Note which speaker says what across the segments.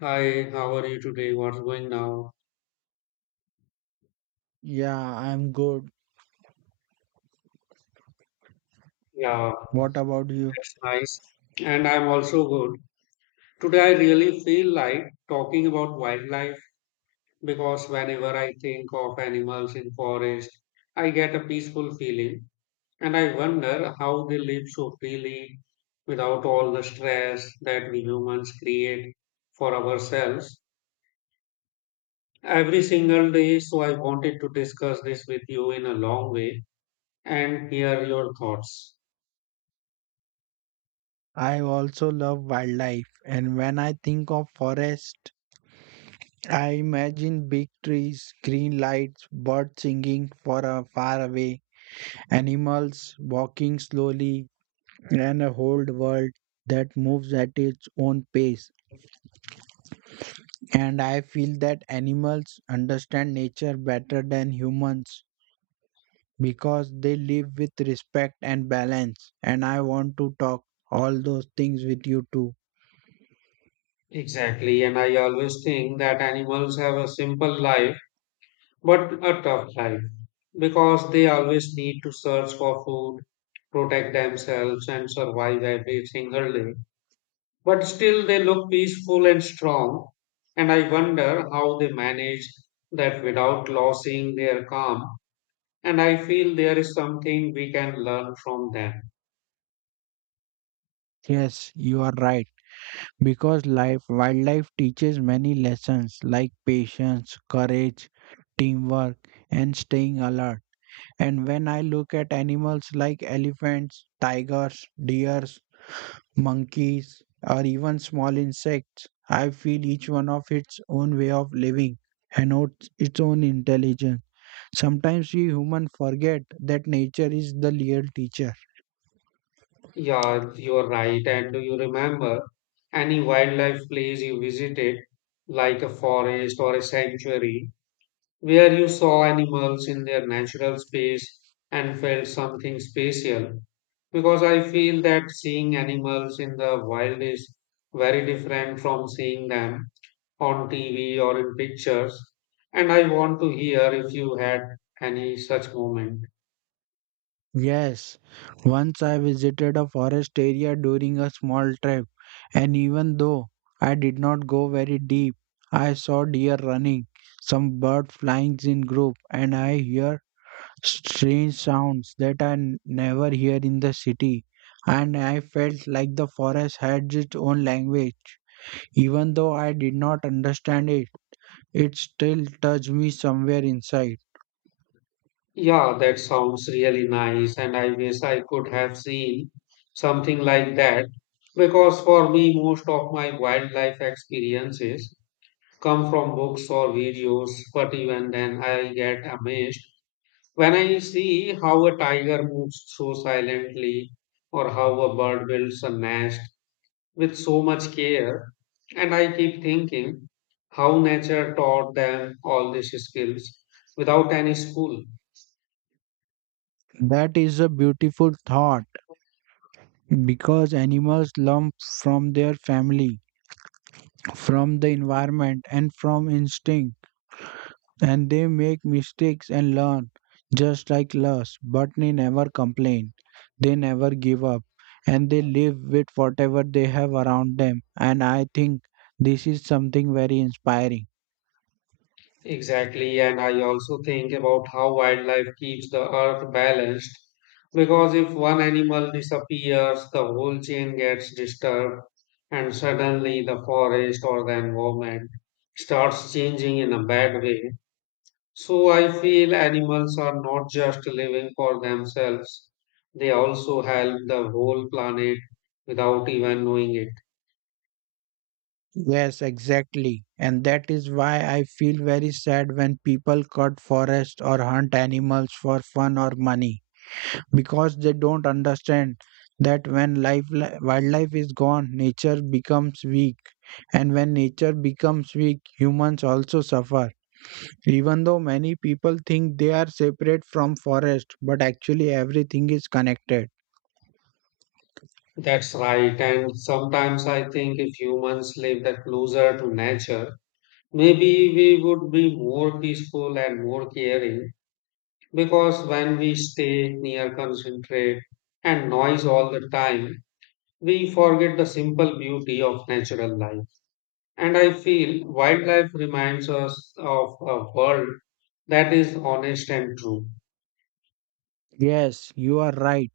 Speaker 1: Hi, how are you today? What's going now?
Speaker 2: Yeah, I'm good.
Speaker 1: Yeah,
Speaker 2: What about you?
Speaker 1: that's nice. And I'm also good. Today, I really feel like talking about wildlife because whenever I think of animals in forest, I get a peaceful feeling and I wonder how they live so freely without all the stress that we humans create for ourselves every single day. So I wanted to discuss this with you in a long way and hear your thoughts.
Speaker 2: I also love wildlife, and when I think of forest, I imagine big trees, green lights, birds singing for a far away, animals walking slowly, and a whole world that moves at its own pace. And I feel that animals understand nature better than humans because they live with respect and balance. And I want to talk all those things with you too.
Speaker 1: Exactly, and I always think that animals have a simple life but a tough life because they always need to search for food, protect themselves, and survive every single day. But still, they look peaceful and strong, and I wonder how they manage that without losing their calm. And I feel there is something we can learn from them.
Speaker 2: Yes, you are right. Because life, wildlife teaches many lessons like patience, courage, teamwork, and staying alert. And when I look at animals like elephants, tigers, deers, monkeys, or even small insects, I feel each one of its own way of living and its own intelligence. Sometimes we humans forget that nature is the real teacher.
Speaker 1: Yeah, you're right. And do you remember any wildlife place you visited, like a forest or a sanctuary, where you saw animals in their natural space and felt something special? Because I feel that seeing animals in the wild is very different from seeing them on TV or in pictures. And I want to hear if you had any such moment.
Speaker 2: Yes, once I visited a forest area during a small trip, and even though I did not go very deep, I saw deer running, some bird flying in group, and I hear strange sounds that I never hear in the city. And I felt like the forest had its own language, even though I did not understand it. It still touched me somewhere inside.
Speaker 1: Yeah, that sounds really nice, and I wish I could have seen something like that because for me, most of my wildlife experiences come from books or videos. But even then, I get amazed when I see how a tiger moves so silently or how a bird builds a nest with so much care. And I keep thinking how nature taught them all these skills without any school.
Speaker 2: That is a beautiful thought because animals learn from their family, from the environment, and from instinct, and they make mistakes and learn just like us, but they never complain, they never give up, and they live with whatever they have around them. And I think this is something very inspiring.
Speaker 1: Exactly, and I also think about how wildlife keeps the earth balanced because if one animal disappears, the whole chain gets disturbed, and suddenly the forest or the environment starts changing in a bad way. So I feel animals are not just living for themselves, they also help the whole planet without even knowing it.
Speaker 2: Yes, exactly. And that is why I feel very sad when people cut forests or hunt animals for fun or money, because they don't understand that when life wildlife is gone, nature becomes weak, and when nature becomes weak, humans also suffer. Even though many people think they are separate from forest, but actually everything is connected.
Speaker 1: That's right, and sometimes I think if humans lived closer to nature, maybe we would be more peaceful and more caring because when we stay near concentrate and noise all the time, we forget the simple beauty of natural life. And I feel wildlife reminds us of a world that is honest and true.
Speaker 2: Yes, you are right.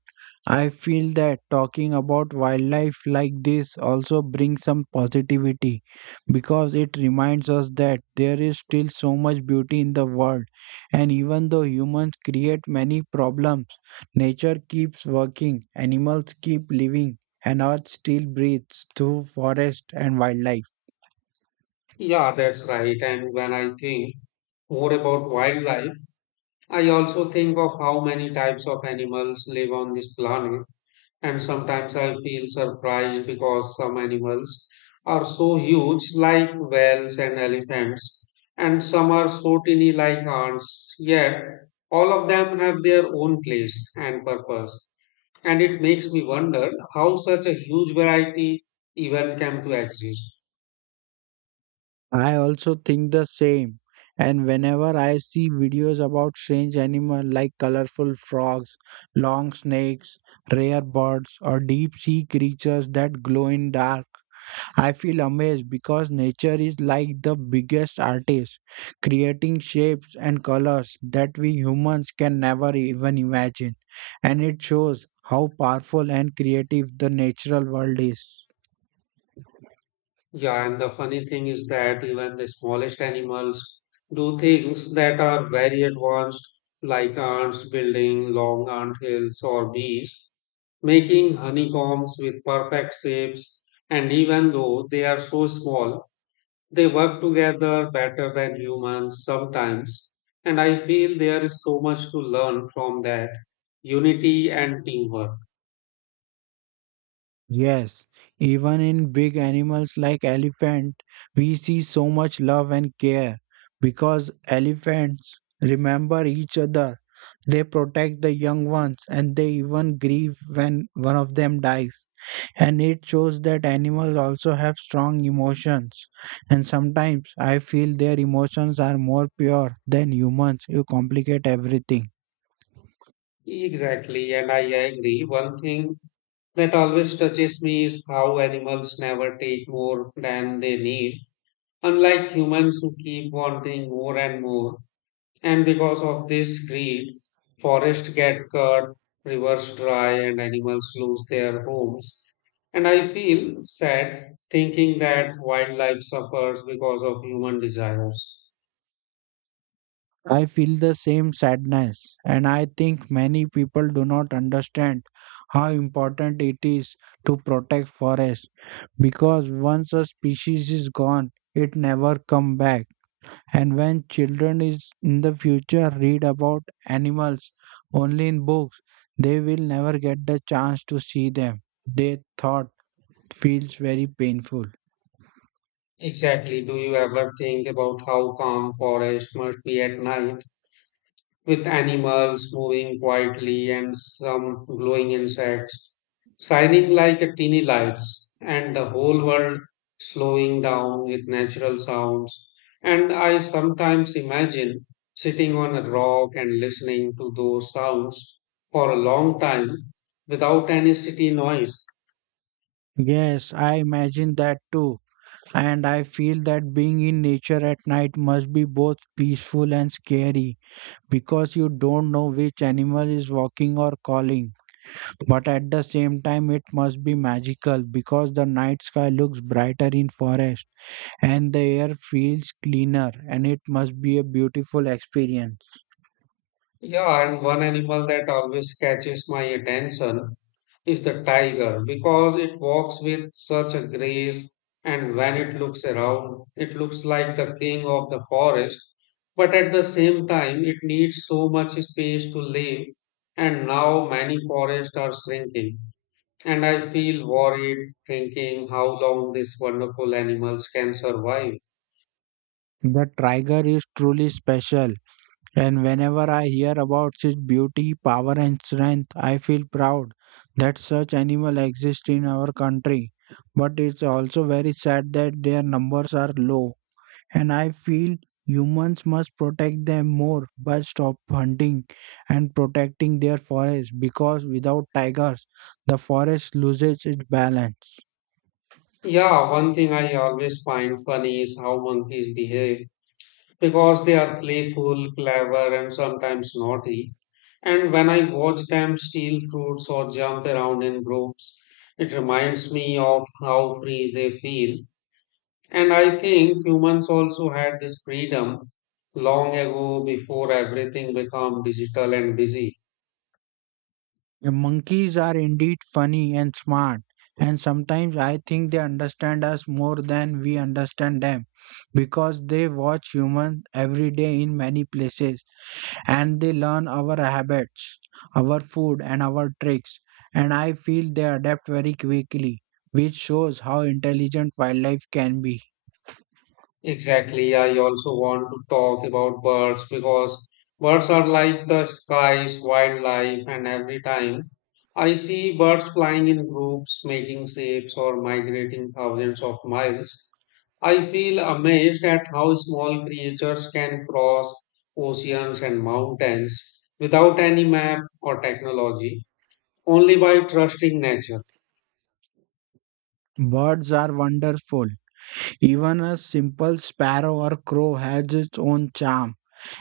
Speaker 2: I feel that talking about wildlife like this also brings some positivity because it reminds us that there is still so much beauty in the world. And even though humans create many problems, nature keeps working, animals keep living, and Earth still breathes through forest and wildlife.
Speaker 1: Yeah, that's right. And when I think more about wildlife, I also think of how many types of animals live on this planet. And sometimes I feel surprised because some animals are so huge, like whales and elephants, and some are so tiny, like ants. Yet, all of them have their own place and purpose. And it makes me wonder how such a huge variety even came to exist.
Speaker 2: I also think the same. And whenever I see videos about strange animals like colorful frogs, long snakes, rare birds, or deep sea creatures that glow in dark, I feel amazed because nature is like the biggest artist, creating shapes and colors that we humans can never even imagine. And it shows how powerful and creative the natural world is.
Speaker 1: Yeah, and the funny thing is that even the smallest animals do things that are very advanced, like ants building long ant hills or bees making honeycombs with perfect shapes, and even though they are so small, they work together better than humans sometimes. And I feel there is so much to learn from that unity and teamwork.
Speaker 2: Yes, even in big animals like elephant, we see so much love and care because elephants remember each other. They protect the young ones and they even grieve when one of them dies. And it shows that animals also have strong emotions. And sometimes I feel their emotions are more pure than humans who complicate everything.
Speaker 1: Exactly, and I agree. One thing that always touches me is how animals never take more than they need, unlike humans who keep wanting more and more. And because of this greed, forests get cut, rivers dry, and animals lose their homes. And I feel sad thinking that wildlife suffers because of human desires.
Speaker 2: I feel the same sadness, and I think many people do not understand how important it is to protect forests because once a species is gone, it never come back. And when children is in the future read about animals only in books, they will never get the chance to see them. Their thought feels very painful.
Speaker 1: Exactly. Do you ever think about how calm forests must be at night, with animals moving quietly and some glowing insects shining like a teeny lights, and the whole world slowing down with natural sounds. And I sometimes imagine sitting on a rock and listening to those sounds for a long time without any city noise.
Speaker 2: Yes, I imagine that too, and I feel that being in nature at night must be both peaceful and scary because you don't know which animal is walking or calling. But at the same time, it must be magical because the night sky looks brighter in forest and the air feels cleaner, and it must be a beautiful experience.
Speaker 1: Yeah, and one animal that always catches my attention is the tiger because it walks with such a grace and when it looks around it looks like the king of the forest but at the same time it needs so much space to live and now many forests are shrinking and I feel worried thinking how long these wonderful animals can survive.
Speaker 2: The tiger is truly special. And whenever I hear about its beauty, power, and strength, I feel proud that such animals exist in our country. But it's also very sad that their numbers are low. And I feel humans must protect them more by stop hunting and protecting their forests because without tigers, the forest loses its balance.
Speaker 1: Yeah, one thing I always find funny is how monkeys behave because they are playful, clever, and sometimes naughty. And when I watch them steal fruits or jump around in groups, it reminds me of how free they feel. And I think humans also had this freedom long ago before everything became digital and busy.
Speaker 2: Yeah, monkeys are indeed funny and smart, and sometimes I think they understand us more than we understand them because they watch humans every day in many places and they learn our habits, our food, and our tricks. And I feel they adapt very quickly, which shows how intelligent wildlife can be.
Speaker 1: Exactly. I also want to talk about birds because birds are like the skies, wildlife, and every time I see birds flying in groups, making shapes, or migrating thousands of miles, I feel amazed at how small creatures can cross oceans and mountains without any map or technology, only by trusting nature.
Speaker 2: Birds are wonderful. Even a simple sparrow or crow has its own charm.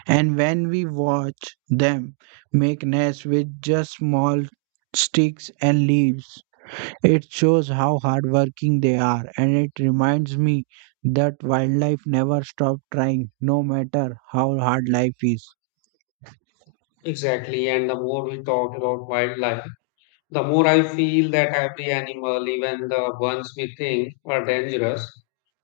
Speaker 2: And when we watch them make nests with just small sticks and leaves, it shows how hardworking they are. And it reminds me that wildlife never stop trying, no matter how hard life is.
Speaker 1: Exactly. And the more we talk about wildlife, the more I feel that every animal, even the ones we think are dangerous,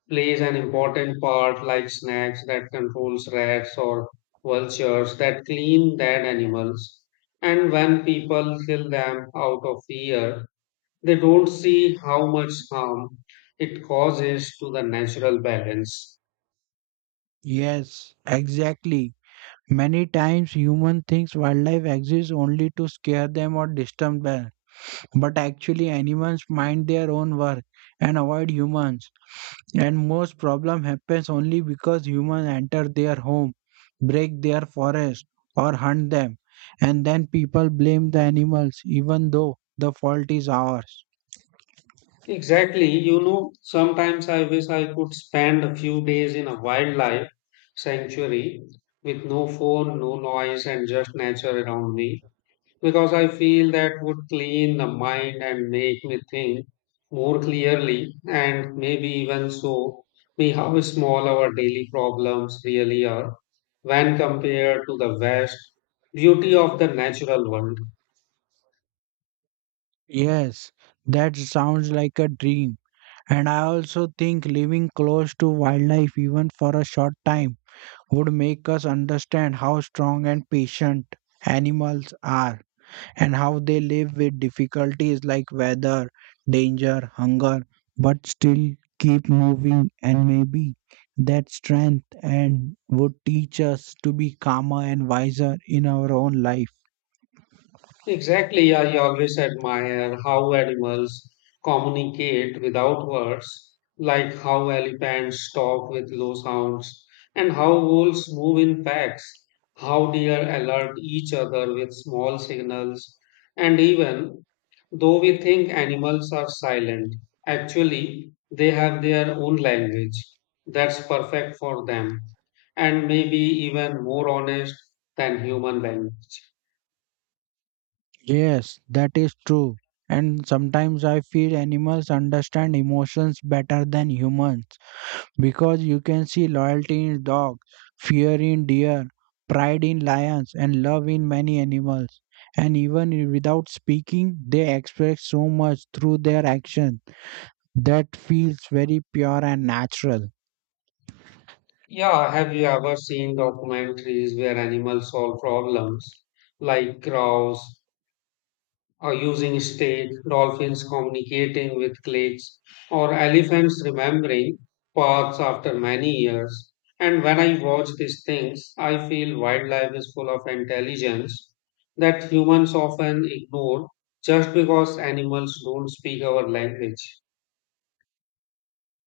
Speaker 1: plays an important part like snakes that controls rats or vultures that clean dead animals. And when people kill them out of fear, they don't see how much harm it causes to the natural balance.
Speaker 2: Yes, exactly. Many times human thinks wildlife exists only to scare them or disturb them, but actually animals mind their own work and avoid humans. And most problem happens only because humans enter their home, break their forest, or hunt them. And then people blame the animals, even though the fault is ours.
Speaker 1: Exactly. You know, sometimes I wish I could spend a few days in a wildlife sanctuary with no phone, no noise, and just nature around me because I feel that would clean the mind and make me think more clearly and maybe even show me how small our daily problems really are when compared to the vast beauty of the natural world.
Speaker 2: Yes, that sounds like a dream. And I also think living close to wildlife, even for a short time, would make us understand how strong and patient animals are, and how they live with difficulties like weather, danger, hunger, but still keep moving. And maybe that strength and would teach us to be calmer and wiser in our own life.
Speaker 1: Exactly, I always admire how animals communicate without words, like how elephants talk with low sounds, and how wolves move in packs, how deer alert each other with small signals, and even though we think animals are silent, actually they have their own language that's perfect for them, and maybe even more honest than human language.
Speaker 2: Yes, that is true. And sometimes I feel animals understand emotions better than humans, because you can see loyalty in dogs, fear in deer, pride in lions, and love in many animals. And even without speaking, they express so much through their action that feels very pure and natural.
Speaker 1: Yeah, have you ever seen documentaries where animals solve problems like crows are using steak, dolphins communicating with clicks, or elephants remembering paths after many years? And when I watch these things, I feel wildlife is full of intelligence that humans often ignore just because animals don't speak our language.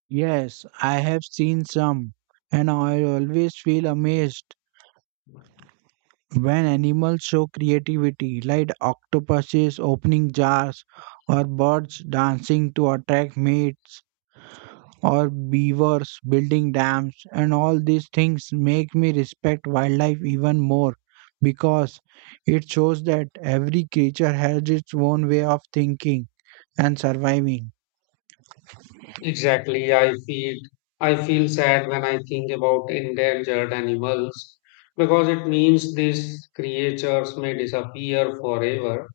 Speaker 2: Yes, I have seen some, and I always feel amazed when animals show creativity, like octopuses opening jars or birds dancing to attract mates or beavers building dams, and all these things make me respect wildlife even more because it shows that every creature has its own way of thinking and surviving.
Speaker 1: Exactly. I feel sad when I think about endangered animals because it means these creatures may disappear forever.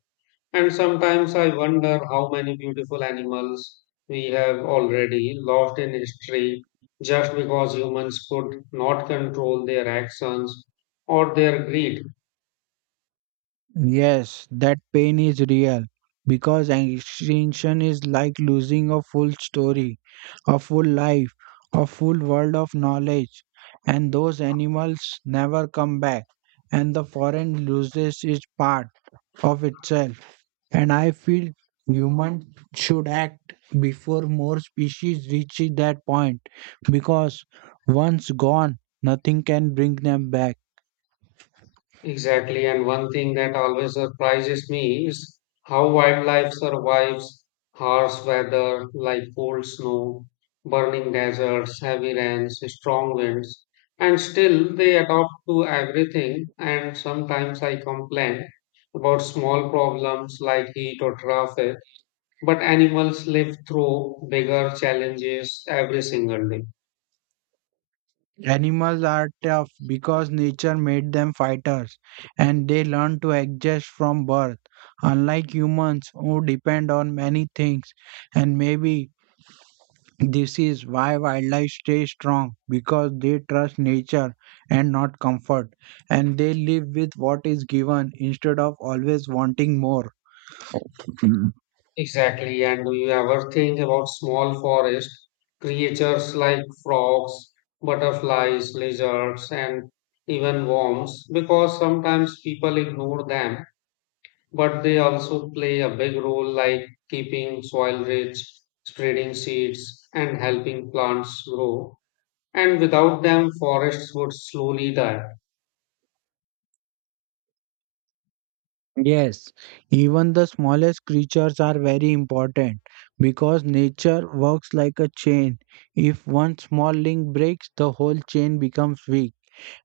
Speaker 1: And sometimes I wonder how many beautiful animals we have already lost in history just because humans could not control their actions or their greed.
Speaker 2: Yes, that pain is real because extinction is like losing a full story, a full life, a full world of knowledge, and those animals never come back, and the forest loses its part of itself. And I feel humans should act before more species reach that point, because once gone, nothing can bring them back.
Speaker 1: Exactly, and one thing that always surprises me is how wildlife survives harsh weather like cold snow, burning deserts, heavy rains, strong winds, and still they adapt to everything. And sometimes I complain about small problems like heat or traffic, but animals live through bigger challenges every single day.
Speaker 2: Animals are tough because nature made them fighters and they learn to adjust from birth, unlike humans who depend on many things. And maybe this is why wildlife stay strong, because they trust nature and not comfort, and they live with what is given instead of always wanting more.
Speaker 1: Exactly. And do you ever think about small forest creatures like frogs, butterflies, lizards, and even worms? Because sometimes people ignore them, but they also play a big role, like keeping soil rich, spreading seeds, and helping plants grow. And without them, forests would slowly die.
Speaker 2: Yes, even the smallest creatures are very important because nature works like a chain. If one small link breaks, the whole chain becomes weak.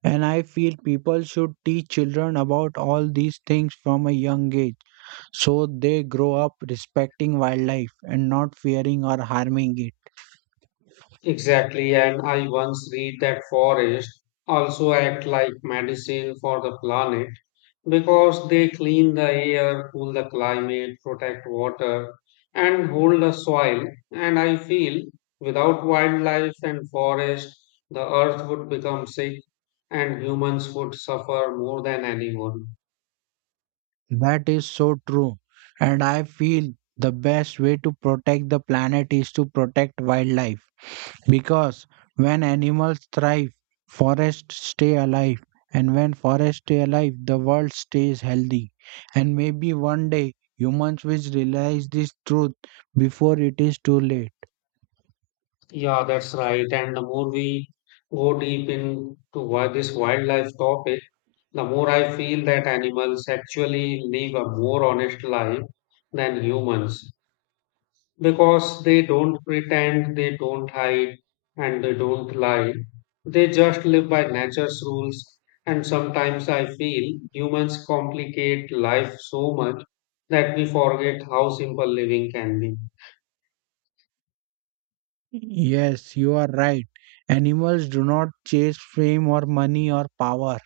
Speaker 2: And I feel people should teach children about all these things from a young age, so they grow up respecting wildlife and not fearing or harming it.
Speaker 1: Exactly. And I once read that forests also act like medicine for the planet because they clean the air, cool the climate, protect water, and hold the soil. And I feel without wildlife and forest, the earth would become sick and humans would suffer more than anyone.
Speaker 2: That is so true. And I feel the best way to protect the planet is to protect wildlife, because when animals thrive, forests stay alive. And when forests stay alive, the world stays healthy. And maybe one day humans will realize this truth before it is too late.
Speaker 1: Yeah, that's right. And the more we go deep into why this wildlife topic, the more I feel that animals actually live a more honest life than humans because they don't pretend, they don't hide, and they don't lie. They just live by nature's rules. And sometimes I feel humans complicate life so much that we forget how simple living can be.
Speaker 2: Yes, you are right. Animals do not chase fame or money or power.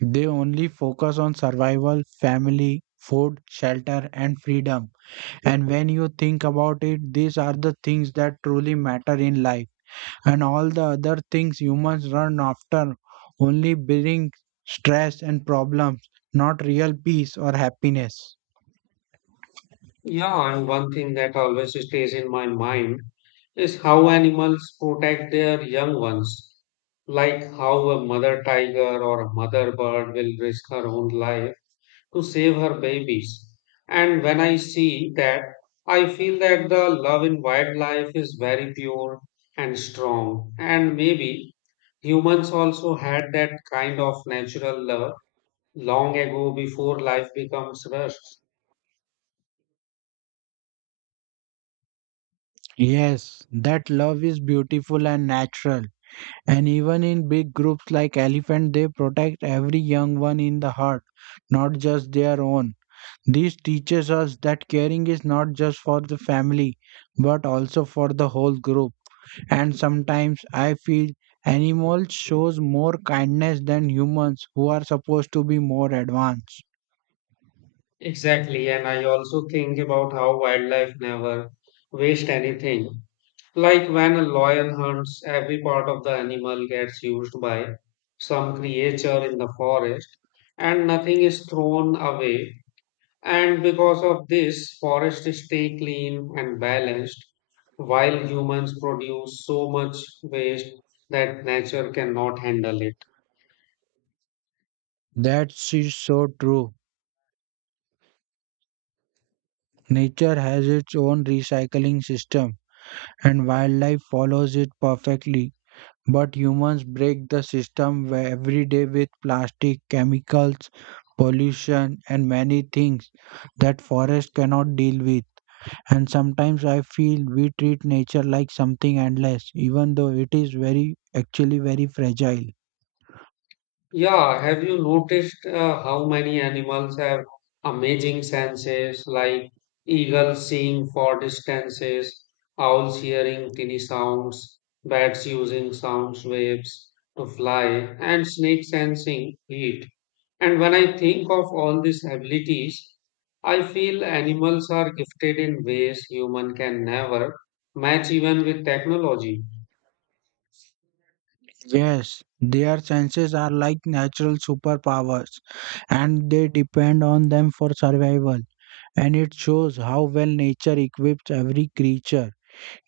Speaker 2: They only focus on survival, family, food, shelter, and freedom. And when you think about it, these are the things that truly matter in life. And all the other things humans run after only bring stress and problems, not real peace or happiness.
Speaker 1: Yeah, and one thing that always stays in my mind is how animals protect their young ones, like how a mother tiger or a mother bird will risk her own life to save her babies. And when I see that, I feel that the love in wildlife is very pure and strong. And maybe humans also had that kind of natural love long ago before life becomes rushed.
Speaker 2: Yes, that love is beautiful and natural. And even in big groups like elephant, they protect every young one in the heart, not just their own. This teaches us that caring is not just for the family, but also for the whole group. And sometimes I feel animals shows more kindness than humans who are supposed to be more advanced.
Speaker 1: Exactly. And I also think about how wildlife never waste anything. Like when a lion hunts, every part of the animal gets used by some creature in the forest and nothing is thrown away. And because of this, forests stay clean and balanced, while humans produce so much waste that nature cannot handle it.
Speaker 2: That is so true. Nature has its own recycling system and wildlife follows it perfectly. But humans break the system where every day with plastic, chemicals, pollution, and many things that forest cannot deal with. And sometimes I feel we treat nature like something endless, even though it is very, actually very fragile.
Speaker 1: Yeah, have you noticed how many animals have amazing senses, like eagles seeing far distances, owls hearing tiny sounds, bats using sound waves to fly, and snakes sensing heat? And when I think of all these abilities, I feel animals are gifted in ways human can never match even with technology.
Speaker 2: Yes, their senses are like natural superpowers and they depend on them for survival. And it shows how well nature equips every creature,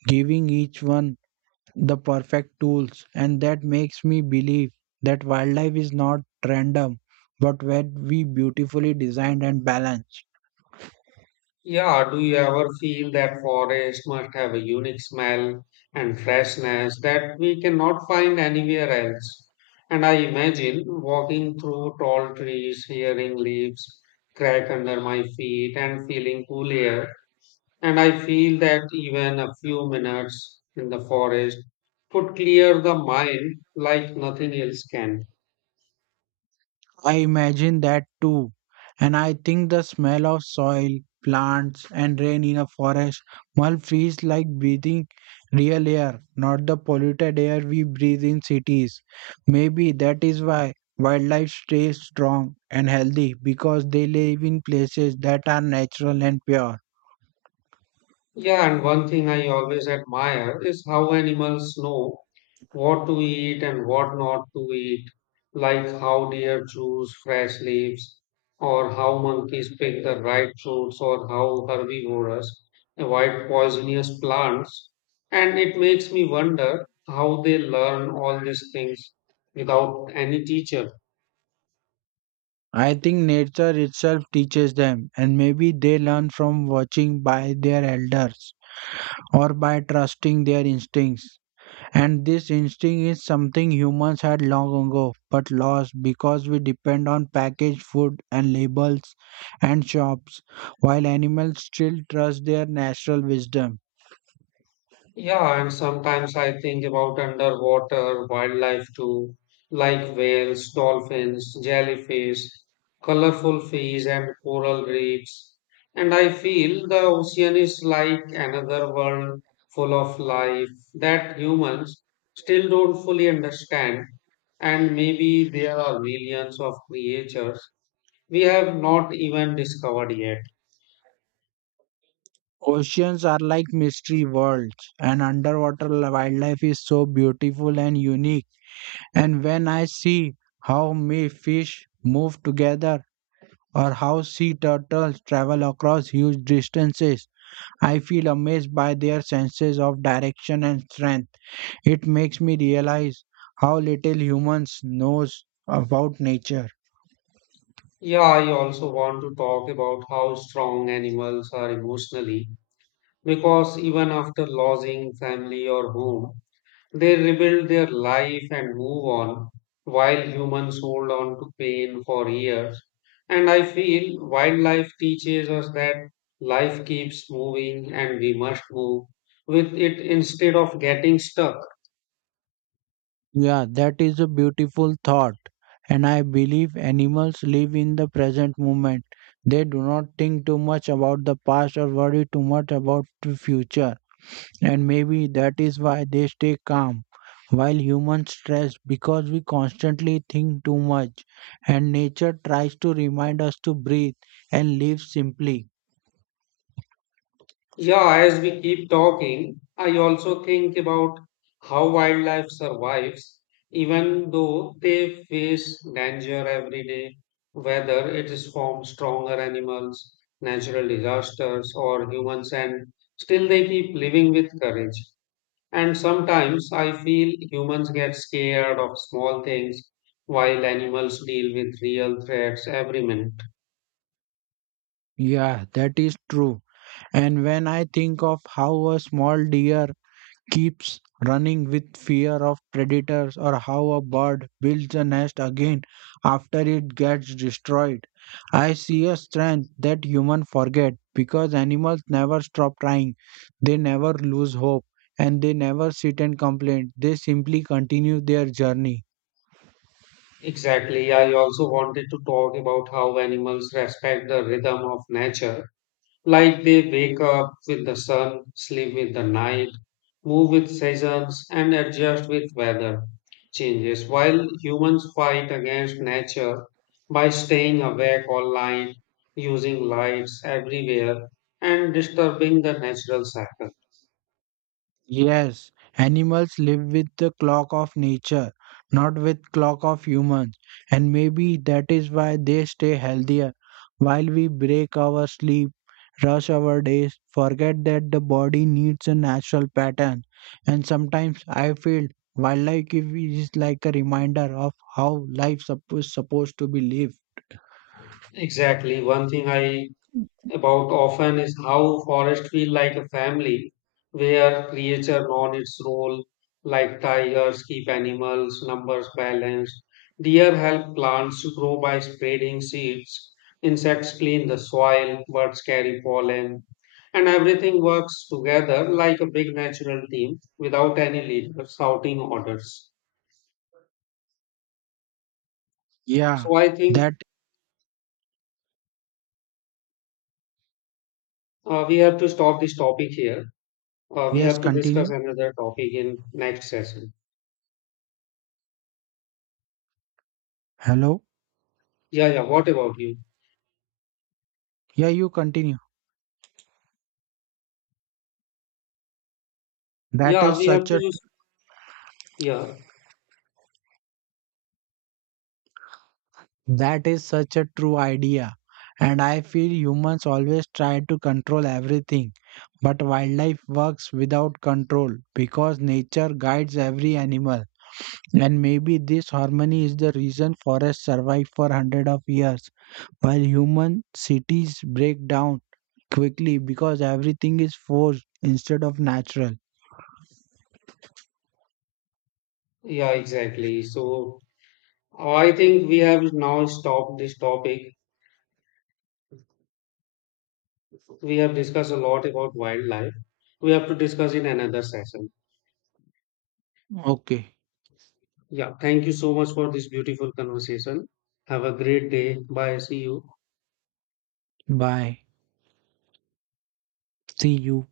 Speaker 2: giving each one the perfect tools, and that makes me believe that wildlife is not random but very beautifully designed and balanced.
Speaker 1: Yeah, do you ever feel that forest must have a unique smell and freshness that we cannot find anywhere else? And I imagine walking through tall trees, hearing leaves crack under my feet, and feeling cool air. And I feel that even a few minutes in the forest could clear the mind like nothing else can.
Speaker 2: I imagine that too, and I think the smell of soil, plants, and rain in a forest must feels like breathing real air, not the polluted air we breathe in cities. Maybe that is why wildlife stays strong and healthy because they live in places that are natural and pure.
Speaker 1: Yeah, and one thing I always admire is how animals know what to eat and what not to eat, like how deer choose fresh leaves, or how monkeys pick the right fruits, or how herbivores avoid poisonous plants. And it makes me wonder how they learn all these things without any teacher.
Speaker 2: I think nature itself teaches them, and maybe they learn from watching by their elders or by trusting their instincts. And this instinct is something humans had long ago but lost because we depend on packaged food and labels and shops, while animals still trust their natural wisdom.
Speaker 1: Yeah, and sometimes I think about underwater wildlife too, like whales, dolphins, jellyfish, colorful fish, and coral reefs. And I feel the ocean is like another world full of life that humans still don't fully understand. And maybe there are millions of creatures we have not even discovered yet.
Speaker 2: Oceans are like mystery worlds, and underwater wildlife is so beautiful and unique. And when I see how me fish move together or how sea turtles travel across huge distances, I feel amazed by their senses of direction and strength. It makes me realize how little humans knows about nature.
Speaker 1: Yeah, I also want to talk about how strong animals are emotionally because even after losing family or home, they rebuild their life and move on, while humans hold on to pain for years. And I feel wildlife teaches us that life keeps moving and we must move with it instead of getting stuck.
Speaker 2: Yeah, that is a beautiful thought. And I believe animals live in the present moment. They do not think too much about the past or worry too much about the future. And maybe that is why they stay calm while humans stress because we constantly think too much, and nature tries to remind us to breathe and live simply.
Speaker 1: Yeah, as we keep talking, I also think about how wildlife survives, even though they face danger every day, whether it is from stronger animals, natural disasters, or humans, and still they keep living with courage. And sometimes I feel humans get scared of small things while animals deal with real threats every minute.
Speaker 2: Yeah, that is true. And when I think of how a small deer keeps running with fear of predators, or how a bird builds a nest again after it gets destroyed, I see a strength that humans forget because animals never stop trying, they never lose hope, and they never sit and complain. They simply continue their journey.
Speaker 1: Exactly. I also wanted to talk about how animals respect the rhythm of nature. Like they wake up with the sun, sleep with the night, move with seasons, and adjust with weather changes. While humans fight against nature by staying awake all night, using lights everywhere, and disturbing the natural cycle.
Speaker 2: Yes, animals live with the clock of nature, not with clock of humans, and maybe that is why they stay healthier. While we break our sleep, rush our days, forget that the body needs a natural pattern, and sometimes I feel wildlife is like a reminder of how life supposed to be lived.
Speaker 1: Exactly. One thing I about often is how forest feel like a family where creature learn its role like tigers keep animals numbers balanced deer help plants grow by spreading seeds insects clean the soil birds carry pollen and everything works together like a big natural team without any leader shouting orders.
Speaker 2: Yeah,
Speaker 1: So I think
Speaker 2: that
Speaker 1: we have to stop this topic here. We
Speaker 2: yes,
Speaker 1: have to discuss
Speaker 2: continue.
Speaker 1: another topic in next session.
Speaker 2: Hello.
Speaker 1: Yeah, yeah. What about you?
Speaker 2: Yeah, you continue. That
Speaker 1: Yeah,
Speaker 2: is
Speaker 1: we have
Speaker 2: such
Speaker 1: to
Speaker 2: a
Speaker 1: use. Yeah,
Speaker 2: that is such a true idea. And I feel humans always try to control everything. But wildlife works without control because nature guides every animal. And maybe this harmony is the reason forests survive for hundreds of years, while human cities break down quickly because everything is forced instead of natural.
Speaker 1: yeah, exactly. So I think we have now stopped this topic. We have discussed a lot about wildlife. We have to discuss in another session.
Speaker 2: Okay,
Speaker 1: Yeah, thank you so much for this beautiful conversation. Have a great day. Bye. See you.
Speaker 2: bye. See you.